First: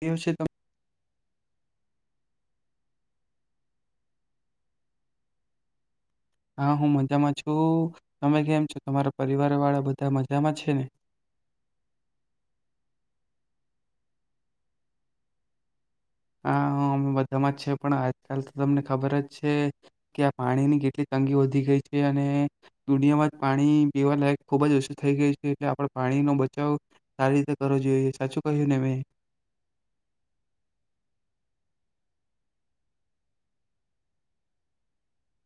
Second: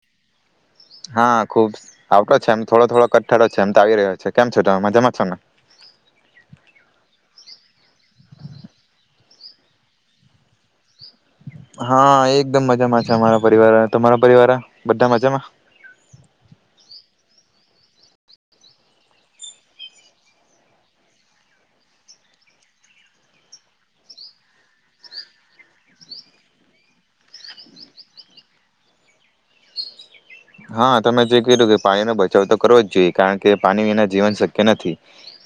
એ છે ત હા ખુબ આવટો છે એમ થોડો થોડો કઠઠરો છે એમ તો આવી રહ્યો છે કેમ છો તમે મજામાં છો હા હું મજામાં છું તમે કેમ છો તમારા પરિવાર વાળા બધા મજામાં છે ને હા એકદમ મજામાં છે અમારા પરિવાર તમારા પરિવાર બધા મજામાં હા અમે બધામાં છે પણ આજકાલ તો તમને ખબર જ છે, કે આ પાણીની કેટલી તંગી વધી ગઈ છે, અને દુનિયામાં જ પાણી પીવા લયક ખુબ જ ઓછું થઈ ગયું છે એટલે આપણે પાણીનોો બચાવ, સારી રીતે કરવો જોઈએ સાચું કહ્યું ને મેં. હા તમે જે કું કે પાણીનો બચાવ તો કરવો જ જોઈએ કારણ કે પાણી એના જીવન શક્ય નથી,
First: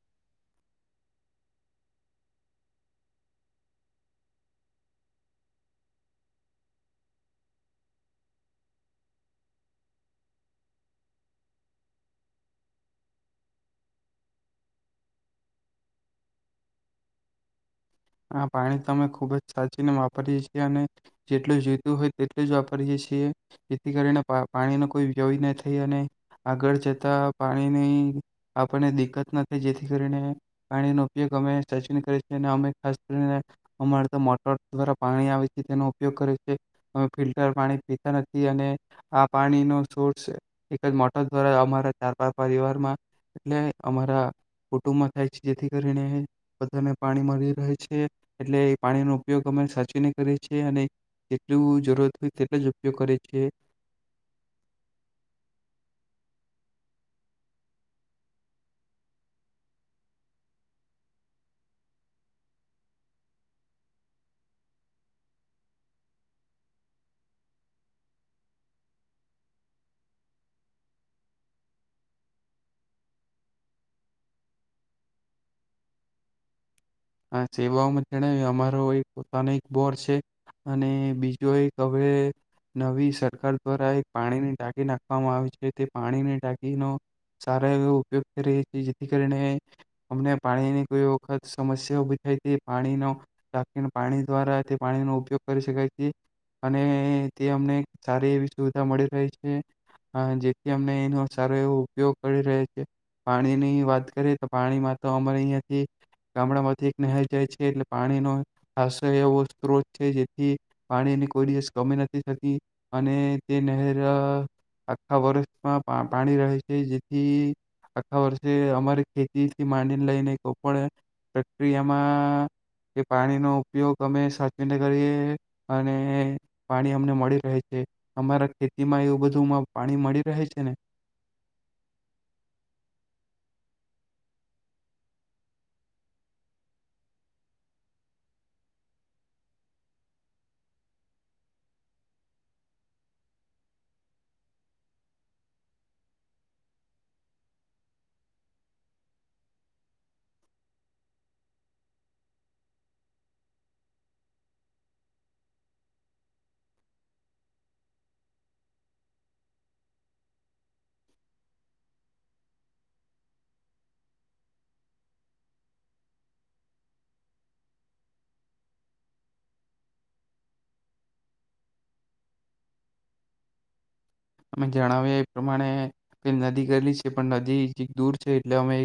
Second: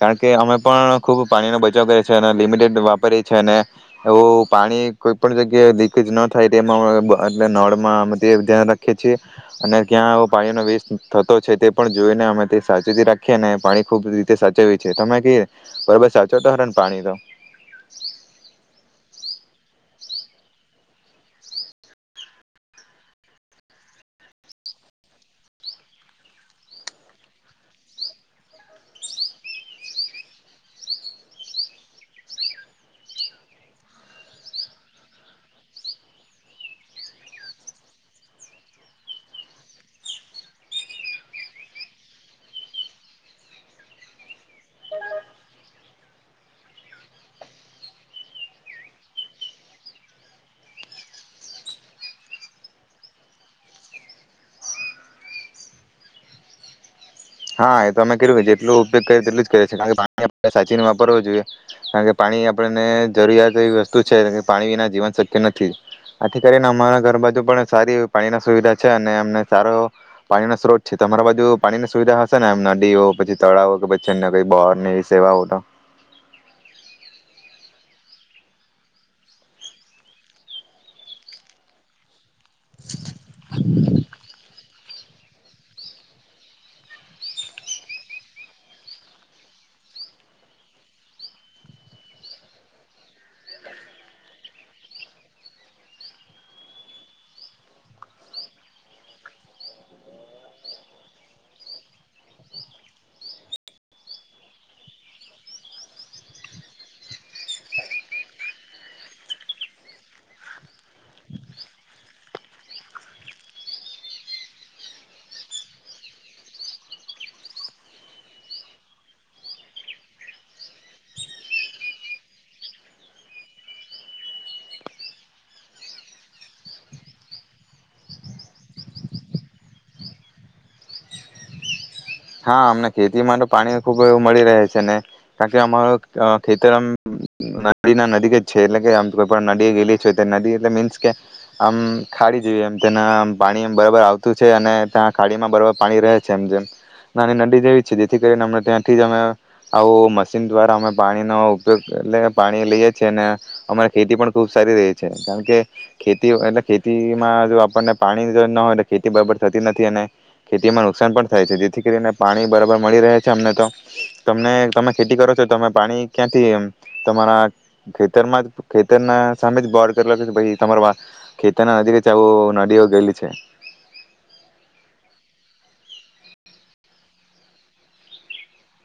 કારણ કે અમે પણ ખુબ પાણીનોો બચાવ કરીએ છી અને લિમિટેડ વાપરીએ છી અને, એવું પાણી કોઈ પણ જગ્યાએ લીકેજ ન થાય તેમાં નળમાં અમે ધ્યાન રાખીએ છીએ. અને ક્યાં આવો પાણીનો વેસ્ટ થતો છે તે પણ જોઈને અમે સાચેતી રાખીએ ને પાણી ખુબ રીતે સાચવ્યું છે તમે ક, બરોબર સાચો તો હ ને પાણી તો? હ પાણી અમે ખુબ જ સાચીને વાપરીએ છીએ અને જેટલું જોઈતું હોય તેટલ જ વાપરીએ છીએ, જેથી કરીને પા પાણીનો કોઈ વ્યય ન થઈ અને, આગળ જતાં પાણીની આપણને દિક્કત નથી થઈ જેથી કરીને, પાણીનો ઉપયોગ અમે સચવીન કરીએ છીએ અને અમે ખાસ કરીને, અમારે તો મોટર દ્વારા પાણી આવે છે તેનો ઉપયોગ કરે છે, અમે ફિલ્ટર પાણી પીતા નથી અને આ પાણીનો સોર્સ એક જ મોટર દ્વારા અમારા ચાર પાાર પરિવારમાં, એટલે અમારા કુટુંબમાં થાય છે જેથી કરીને બધાને પાણી મળી રહે છે. એટલે પાણીનો ઉપયોગ અરે સાચીને કરે છે, અને જેટલું જરૂરત હોય તેટલો જ ઉપયોગ કરે છે. હા એ તો અમે જેટલું ઉપયોગ કરીએ તેટલું જ કરએ છે કારણ કે પાણી આપણે સાચીને વાપરવું જોઈએ, કારણ કે પાણી આપણને જરૂરિયાત એવી વસ્તુ છે પાણી વિના જીવન શક્ય નથી, આથી કરીને અમારા ઘર બાજુ પણ સારી પાણી ના સુવિધા છે અને અમને સારો, પાણીનો સ્ત્રોત છે તો અરા બાજુ પાણીની સુવિધા ને એમ નદી હો પછી તળાવ હો કે પછી એમને કઈ બહાર ની એ સેવાઓ તો? આ સેવાઓમાં જણાવ્યું અમારો એક પોતાનો એક બોર છે, અને બીજું એક હવે નવી સરકાર દ્વારા એક પાણીની ટાંકી નાખવામાં આવે છે તે પાણીની ટાંકીનો, સારો એવો ઉપયોગ કરી રહી છે જેથી કરીને, અમને પાણીની કોઈ વખત સમસ્યા પાણીનોકીને પાણી દ્વારા તે પાણીનો ઉપયોગ કરી શકાય છે, અને તે અમને સારી એવી સુવિધા મળી રહે છે, જેથી અમને એનો સારો એવો ઉપયોગ કરી રહે છે, પાણીની વાત કરીએ તો પાણીમાં તો અમારે અહંથી ગામડામાં નહેર જાય છે એટલે પાણીનો ખાસ એવો સ્ત્રોત છે જેથી, પાણીની કોઈ દિવસ કમી નથી થતી, અને તે નહેર આખા વર્ષમાં પાણી રહે છે, જેથી આખા વર્ષે અમારે ખેતીથી માંડીને લઈને કોઈ પણ પ્રક્રિયામાં, કે પાણીનો ઉપયોગ અમે સાચવીને કરીએ, અને પાણી અમને મળી રહે છે, અમારા ખેતીમાં એવું બધું પાણી મળી રહે છે ને? હા અમને ખેતીમાં તો પાણી ખુબ મળી રહે છે ને, કારણ કે અમારું ખેતર આમ નદીના નદી જ છે એટલે કે આમ કોઈ પણ નદી ગેલી છે, નદી એટલે મીન્સ કે આમ ખાડી જોઈએ એમ તેના પાણી એમ બરાબર આવતું છે, અને ત્યાં ખાડીમાં બરાબર પાણી રહે છે એમ જેમ. નાની નદી જેવી જ છે જેથી કરીને અ ત્યાંથી જ અમે, આવું મશીન દ્વારા અમે પાણીનો ઉપયોગ પાણી લઈએ છીએ અને, અમારે ખેતી પણ ખૂબ સારી રહી છે, કારણ કે ખેતી એટલે ખેતીમાં જો આપણને પાણી જો ના હોય તો ખેતી બરાબર થતી નથી, અને ખેતીમાં નુકસાન પણ થાય છે, જેથી ને પાણી બરાબર મળી રહે છે અમને તો, તમને તમે ખેતી કરો છો તમે પાણી ક્યાંથી તમારા ખેતરમાં જ ખેતરના સામે જ બોળ કરીખ છે, પ તમારા ખેતર નદી આવું નદીઓ ગયેલી છે. અમે જણાવીએ એ પ્રમાણે, નદી કરેલી છે પણ નદી દૂર છે, એટલે અમે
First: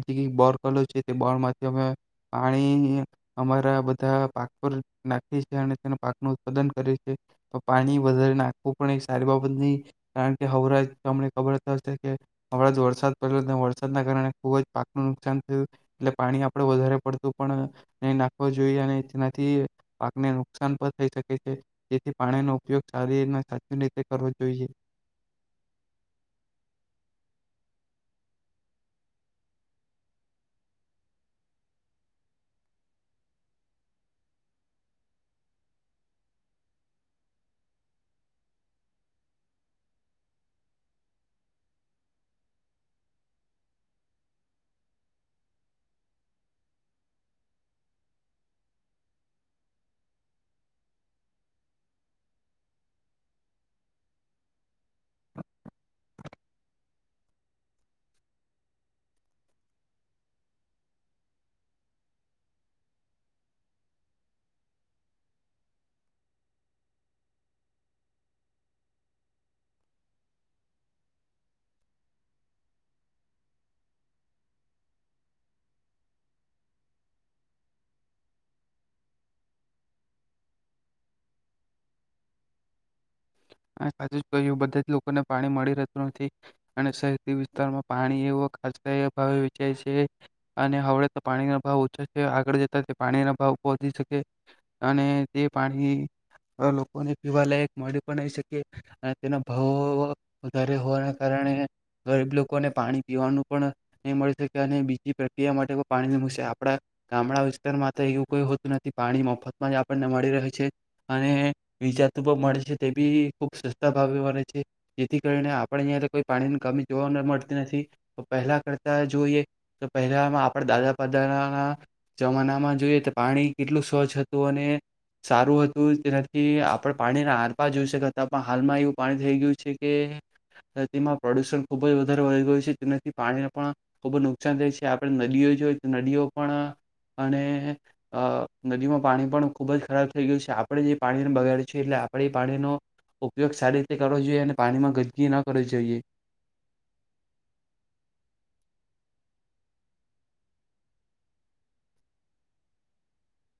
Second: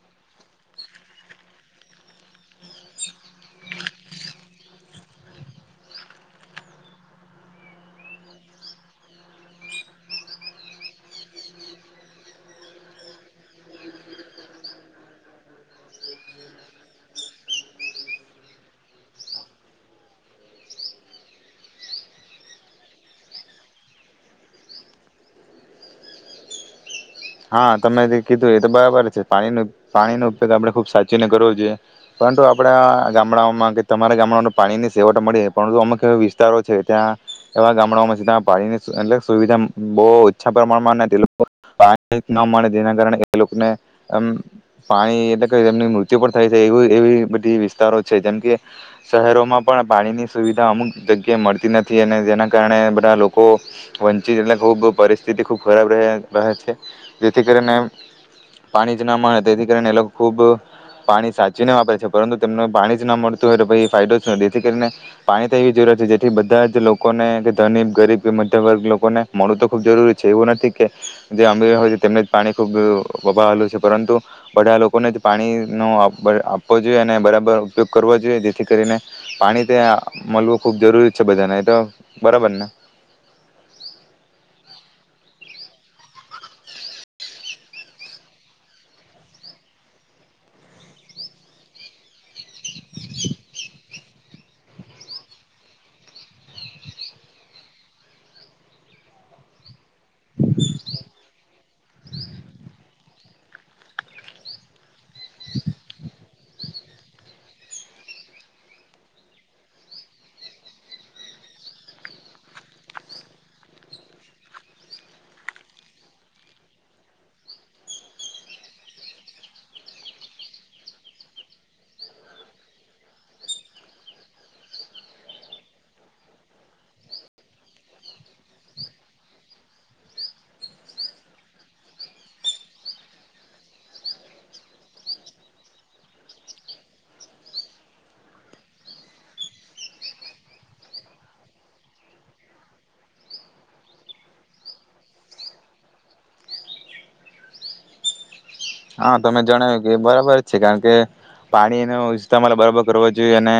નજીક બોર કર છે તે બોર માંથી અમે પાણી, અમારા બધા પાક પર નાખીએ છે અને તે પાકનું ઉત્પાદન કરે છે, પાણી વધારે નાખવું પણ સારી બાબત નહી, કારણ કે હ જ તમને ખબર થશે કે, હણા જ વરસાદ પડેલો વરસાદના કારણે ખૂબ જ પાકનું નુકસાન થયું, એટલે પાણી આપડ વધારે પડતું પણ નહીં નાખવું જોઈએ અને તેનાથી પાકને નુકસાન પણ થઈ શકે છે, જેથી પાણીનો ઉપયોગ શારી સાચી રીતે- રવો જોઈએ. હા તમે જે કીધું એ તો બરાબર છે પાણીનું પાણીનો ઉપયોગ આપણે ખુબ સાચીને કરવો જોઈએ, પરંતુ આપડા ગામડાઓમાં કે તમારા ગામડાઓમાં પાણીની સેવટ મળી પરંતુ અમુક એવા વિસ્તારો છે ત્યાં, એવા ગામડાઓમાં સીધા પાણીની એટલે સુવિધા બહુ ઓછા પ્રમાણમાં નથી ન મળે જેના કારણે એ લોકોનેમ, પાણી એટલે કે એની મૃત્યુ પણ થાય છે એવી એવી બધી વિસ્તારો છે, જેમ કે શહેરોમાં પણ પાણીની સુવિધા અમુક જગ્યાએ મળતી નથી અને જેના કારણે બધા લોકો, વંચિત એટલે ખૂબ પરિસ્થિતિ ખૂબ ખરાબ રહે રહે છે. જેથી કરીને પાણી જ ના મળે તેથી કરીને એ લોકો ખૂબ, પાણી સાચવીને વાપરે છે પરંતુ તેમને પાણી જ ના મળતું હોય તો પ એ ફાયદો જ જેથી કરીને, પાણી તો એવી જરૂરત છે જેથી બધા જ લોકોને કે ગનીબ ગરીબ કે મધ્યમ વર્ગ લોકોને મળવું તો ખૂબ જરૂરી છે એવું નથી, કે જે અમીર હોય છે તેમને જ પાણી ખૂબ વભાવલું છે, પરંતુ બધા લોકોને જ પાણીનો આપવો જોઈએ અને બરાબર ઉપયોગ કરવો જોઈએ જેથી કરીને, પાણી તે મળવું ખૂબ જરૂરી છે બધાને એ તો બરાબર ને. જ કહ્યું બધા જ લોકોને પાણી મળી રહેતું નથી, અને શહે વિસ્તારમાં પાણી એવોાવે વેચાય છે, અને હળ તો પાણીનો ભાવ ઓછો છે. આગળ જતા તે પાણીના ભાવ પહોંચીકે અને તે પાણી લોકોને પીવા લયક મળ પણ શકી, તેનો ભાવ વધારે હોવાના કારણે, ગરીબ લોકોને પાણી પીવાનું પણ, નહી મળી શકે અને બીજી પ્રક્રિયા માટે પાણી ન મળશે, આપણા ગામડા વિસ્તારમાં તો એવું કોઈ હોતું નથી પાણી મફતમાં જ આપણને મળી રહે છે, અને વિજાતુ પણ મળે છે. તે બી ખૂબ સસ્તા ભાવે વે છે, જેથી કરીને આપણે અહીંયા કોઈ પાણીની કમી જોવા મળતી નથી, તો પહેલાં કરતાં જોઈએ, તો પહેલાંમાં આપણા દાદાપાદાના જમાનામાં, જોઈએ તો પાણી કેટલું સ્વચ્છ હતું અને, સારું હતું તેનાથી આપણે પાણીના આ આપા જોઈ શકતા પણ હાલમાં એવું પાણી થઈ ગયું છે કે તેમાં પ્રદુષણ ખૂબ જ વધારે વધહી ગયું છે તેનાથી પાણીને પણ, ખૂબ જ નુકસાન થાય છે આપણે નદીઓ જોઈ તો નદીઓ પણ, અને નદીમાં પાણી પણ ખૂબ જ ખરાબ થઈ ગયું છે આપણે જે પાણીને બગાડ છએ એટલે આપ પાણીનો, ઉપયોગ સારી રીતે કરવો જોઈએ અને પાણીમાં ગદકી ન કરવી જોઈએ. હા તમે જણાવ્યું કે બરાબર છે કારણ કે, પાણીનો ઈસ્ટમાલ બરાબર કરવો જોઈએ અને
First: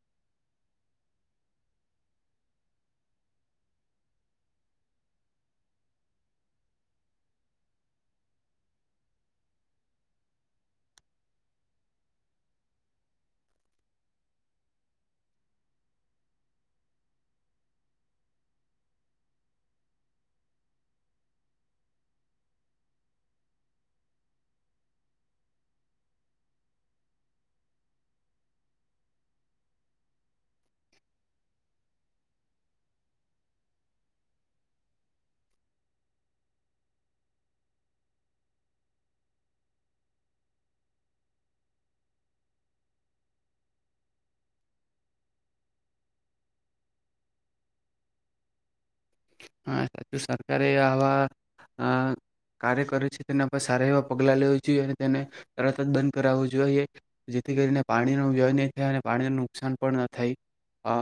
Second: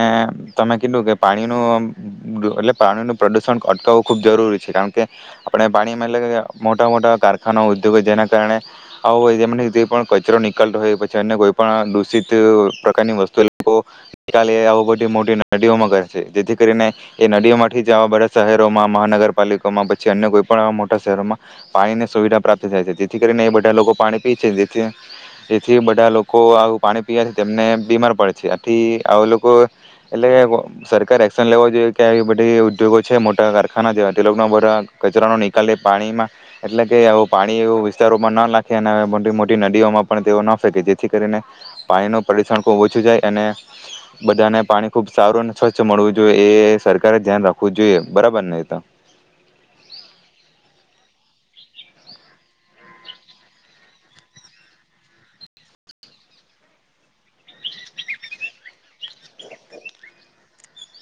તમે કીધું કે પાણીનું એટલે પાણીનું પ્રદુષણ અટકાવવું ખુબ જરૂરી છે કારણ કે, આપણે પાણીમાં એટલે મોટા મોટા કારખાના ઉદ્યોગ હોય જેના કારણે આવો હોય કચરો નીળતો હોય પછી અન્ય કોઈ પણ દૂષિત પ્રકારની વસ્તુ લોકો, નલે આવ બધી મોટી નદીઓમાં કર છે જેથી કરીને એ નદીઓમાંથી જવા બધા શહેરોમાં, મહાનગરપાલિકામાં પછી અન્ય કોઈ પણવા મોટા શહેરોમાં પાણી ની સુવિધા પ્રાપ્ત થાય છે જેથી કરીને એ બધા લોકો પાણી પી છે. જેથી બધા લોકો આવું પાણી પીવા છે તેમને બીમાર પડે છે આથી આવ લોકો, એટલે સરકારારે એક્શન લેવ જોઈએ કે બધી ઉદ્યોગો છે મોટા કારખાના જે તેધા કચરા ન નિકાલ પાણીમાં, એટલે કે આવ પાણી એવ વિસ્તારોમાં ના લખે અને નદીઓમાં પણ તે ના ફેકે જેથી કરીને, પાણી ન પરક્ષણ ખબ ઓછું જાય, અને બધાને પાણી ખુબ સારું અને સ્વચ્છ મળવું જોઈએ એ સરકારે ધ્યાન રાખવું જોઈએ બરાબર ને. હા સા સરકારે આવા, કાર્ય કરે છે તેના પર સારા એવા પગલા લેવ જોઈએ અને તેને, તરત જ બંધ કરાવવું જોઈએ, જેથી કરીને પાણીનો વ્યય નહી થાય, અને પાણીને નુકસાન પણ ના થાય અ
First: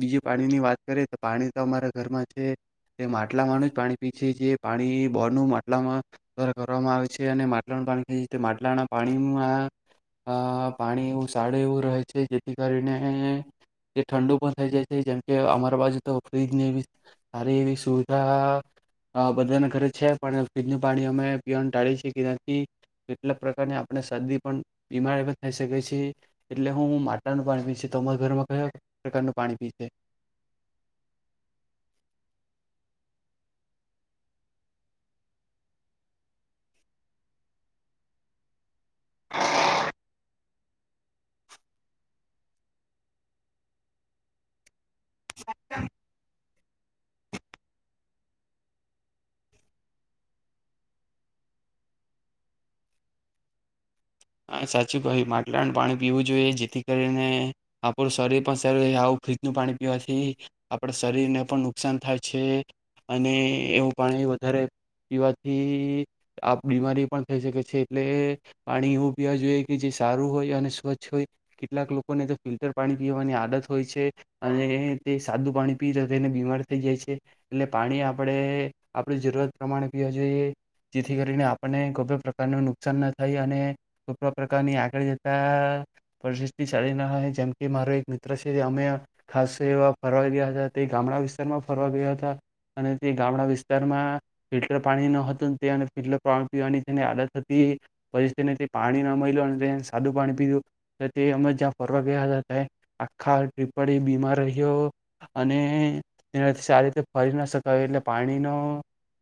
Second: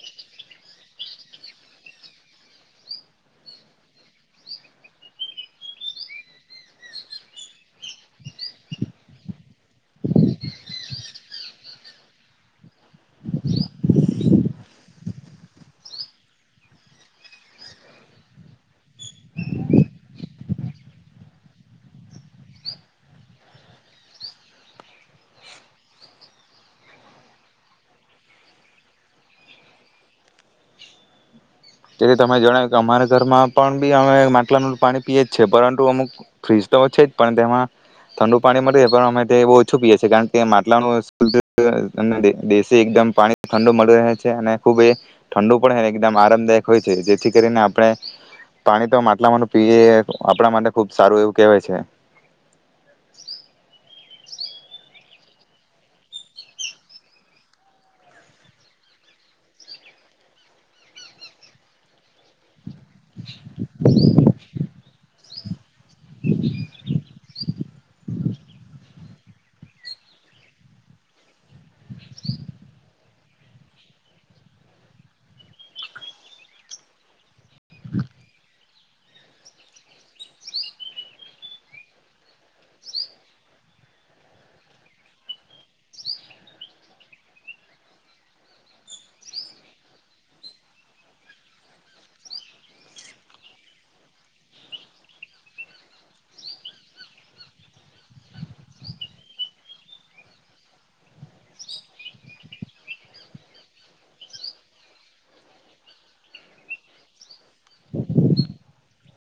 બીજું પાણીની વાત કરીએ તો પાણી તો અમારા ઘરમાં છે. તે માટલામાંનું જ પાણી પી છે જે પાણી બોર નું માટલામાં, દ્વારા કરવામાં આવે છે અને માટલાનું પાણી પી છે તે માટલાના પાણીમાં, પાણી એું સારું એવું રહે છે જેથી કરીને તે ઠંડુ પણ થઈ જાય છે જેમ કે અમારા બાજુ તો ફ્રીજને સારી એવી સુવિધા બધાના, ઘરે છે પણ ફ્રીજનું પાણી અમે પીવાનું ટાળી છીએ કે નથી, કેટલાક પ્રકારની આપણે શરદી પણ બીમાર પણ થઈ શકે છેએ, એટલે હું માટલાનું પાણી પી છ તો અમારા ઘરમાં કયા પ્રકારનું પાણી પીશે? તમે તેથી જણાવ્યું કે અમારા ઘરમાં પણ બી અમે માટલાનું પાણી પીએ જ છે પરંતુ અમુક ફ્રીજ તો છે જ પણ તેમાં ઠંડુ પાણી મળી રહે પણ અમે તે ઓછું પીએ છીએ કારણ કે માટલાનું દેશી એકદમ પાણી ઠંડુ મળી રહે છે અને ખુબ એ ઠંડુ પણ હને એકદમ આરામદાયક- હોય છે જેથી કરીને આપણે, પાણી તો માટલામાંનું પીએ આપણા માટે ખુબ સારું એવું કહેવાય છે. હા સાચું કહ્યું માટલાનું પાણી પીવું જોઈએ, જેથી કરીને આપણું શરીર પણ સારું રહે, આવું ફ્રીજનું પાણી પીવાથી આપણા શરીરને પણ નુકસાન થાય છે. અને એવું પાણી વધારે પીવાથી થી આ બીમારી પણ થઈ શકે છે એટલે પાણી [unintelligible] પીવા જોઈએ કે જે સારું હોય અને સ્વચ્છ હોય. કેટલાક લોકોને તો ફિલ્ટર પાણી પીવાની આદત હોય છે, અને તે સાદું પાણી પી જાય તો તેને બીમાર થઈ જાય છે, એટલે પાણી આપણે આપણી જરૂરત પ્રમાણે પીવા જોઈએ, જેથી કરીને આપણને કોઈપણ પ્રકારનું નુકસાન ન થાય અને કોઈપણ પ્રકારની આગળ જતા પરિસ્થિતિ સારી [unintelligible] જેમ કે મારો એક મિત્ર છે, અમે ખાસ એવા ફરવા ગયા હતા તે ગામડા વિસ્તારમાં ફરવા ગયા તા અને તે ગામડા વિસ્તારમાં ફિલ્ટર પાણી ન હતું, [unintelligible] ફિલ્ટર પાણી પીવાની તેને આદત હતી. પરિથિતિને પાણી ન મયલું અને તેને સાદું પાણી પીધું, એટલે તે અમે જ્યાં ફરવા ગયા હતા ત્યા આખા ટ્રીપ પર ઈ બીમાર રહ્યો અને તેનાથી સારી રીતે ફરી ના શકાયું, એટલે પાણીનો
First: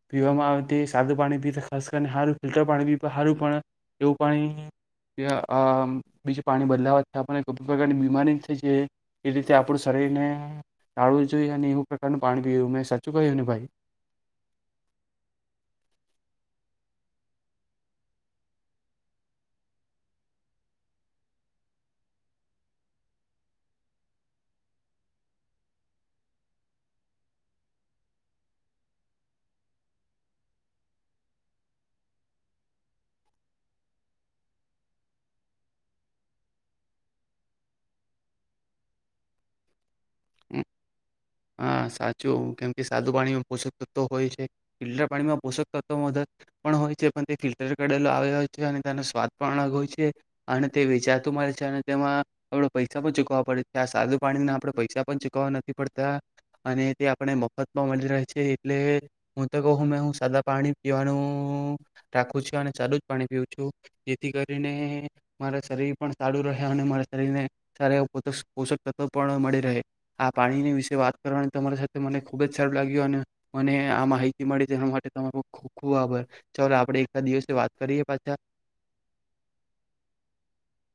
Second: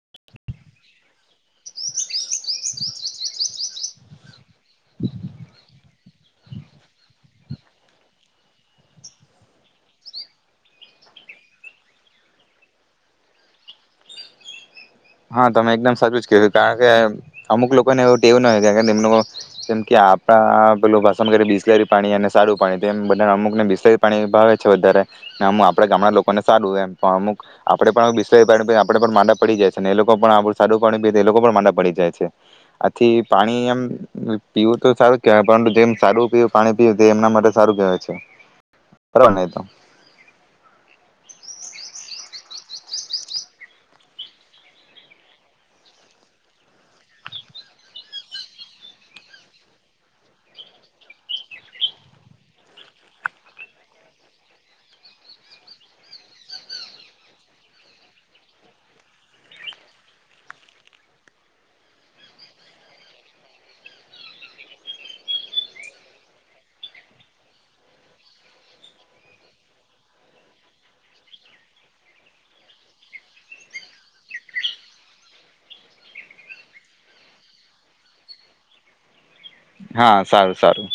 પીવામાં આવે તે સાદું પાણી પીતા ખાસ કરીને હારું ફિલ્ટર પાણી પી સારું પણ એવું જો પાણી અહ બીજું પાણી બદલાવાથી આપણને [unintelligible] ની બીમારી થઈ જાય, એ રીતે આપણું શરીરને ટાળવું જોઈએ, અને એવું પ્રકારનું પાણી પીયું, મેં સાચું કહ્યું ને ભાઈ? હા તમે એકદમ સાચું જ કીધું, કારણ કે અમુક લોકોને એવું ટેવ ન હોય કારણ કે તેમનું જેમ કે આપણા પેલું [unintelligible] કરી બિસ્લેરી પાણી અને સારું પાણી તો એમ બધા અમુકને બિસ્લેરી પાણી ભાવે છે વધારે, ને આમા આપડા ગામડા લોકોને સારું એમ, પણ અમુક આપડે પણ બિસ્લેરી પાણી [unintelligible] આપણેે પણ માંદા પડી જાય. અને એ લોકો પણ આવું સાદું પાણી પીએ તો લોકો પણ પડી જાય છે. આથી પાણી એમ પીવું તો સારું કેવાય જ, પરંતુ જેમ સાદું પીવું પાણી પીવું તે એમના માટે સારું કેહેવાય છે, બરાબર ને એ તો. હા સાચું કેમ કે સાદુ પાણીમાં પોષક તત્વો હોય છે. ફિલ્ટર પાણીમાં પોષક તત્વો મદદ પણ હોય છે, પણ તે ફિલ્ટર કરેલા આવેલા હોય છે, અને તેનો સ્વાદ પણ અલગ હોય છે અને તે વેચાતું મળે છે. અને તેમાં આપણે પૈસા પણ ચૂકવવા પડે છે. આ સાદુ પાણીને આપણે પૈસા પણ ચૂકવવા નથી પડતા. અને તે આપણને મફતમાં મલી રહે છે, એટલે હું તો કહું મે સાદા પાણી જ પીવાનું રાખું છું, અને સાદું જ પાણી પીવું છું, જેથી કરીને મારા શરીર પણ સારું રહે અને મારા શરીરને સારા એવા પોતસક પોષક તત્વો પણ મળી રહે. આ પાણીની વિશે વાત કરવાની તમારી સાથે મને ખુબ જ સારું લાગ્યું, અને મને આ માહિતી મળી છે તેના માટે તમારો ખૂબ ખૂબ આભાર. ચાલો આપડે એક [unintelligible] દિવસે વાત કરીએ પાછા. હા, સારું-સારું.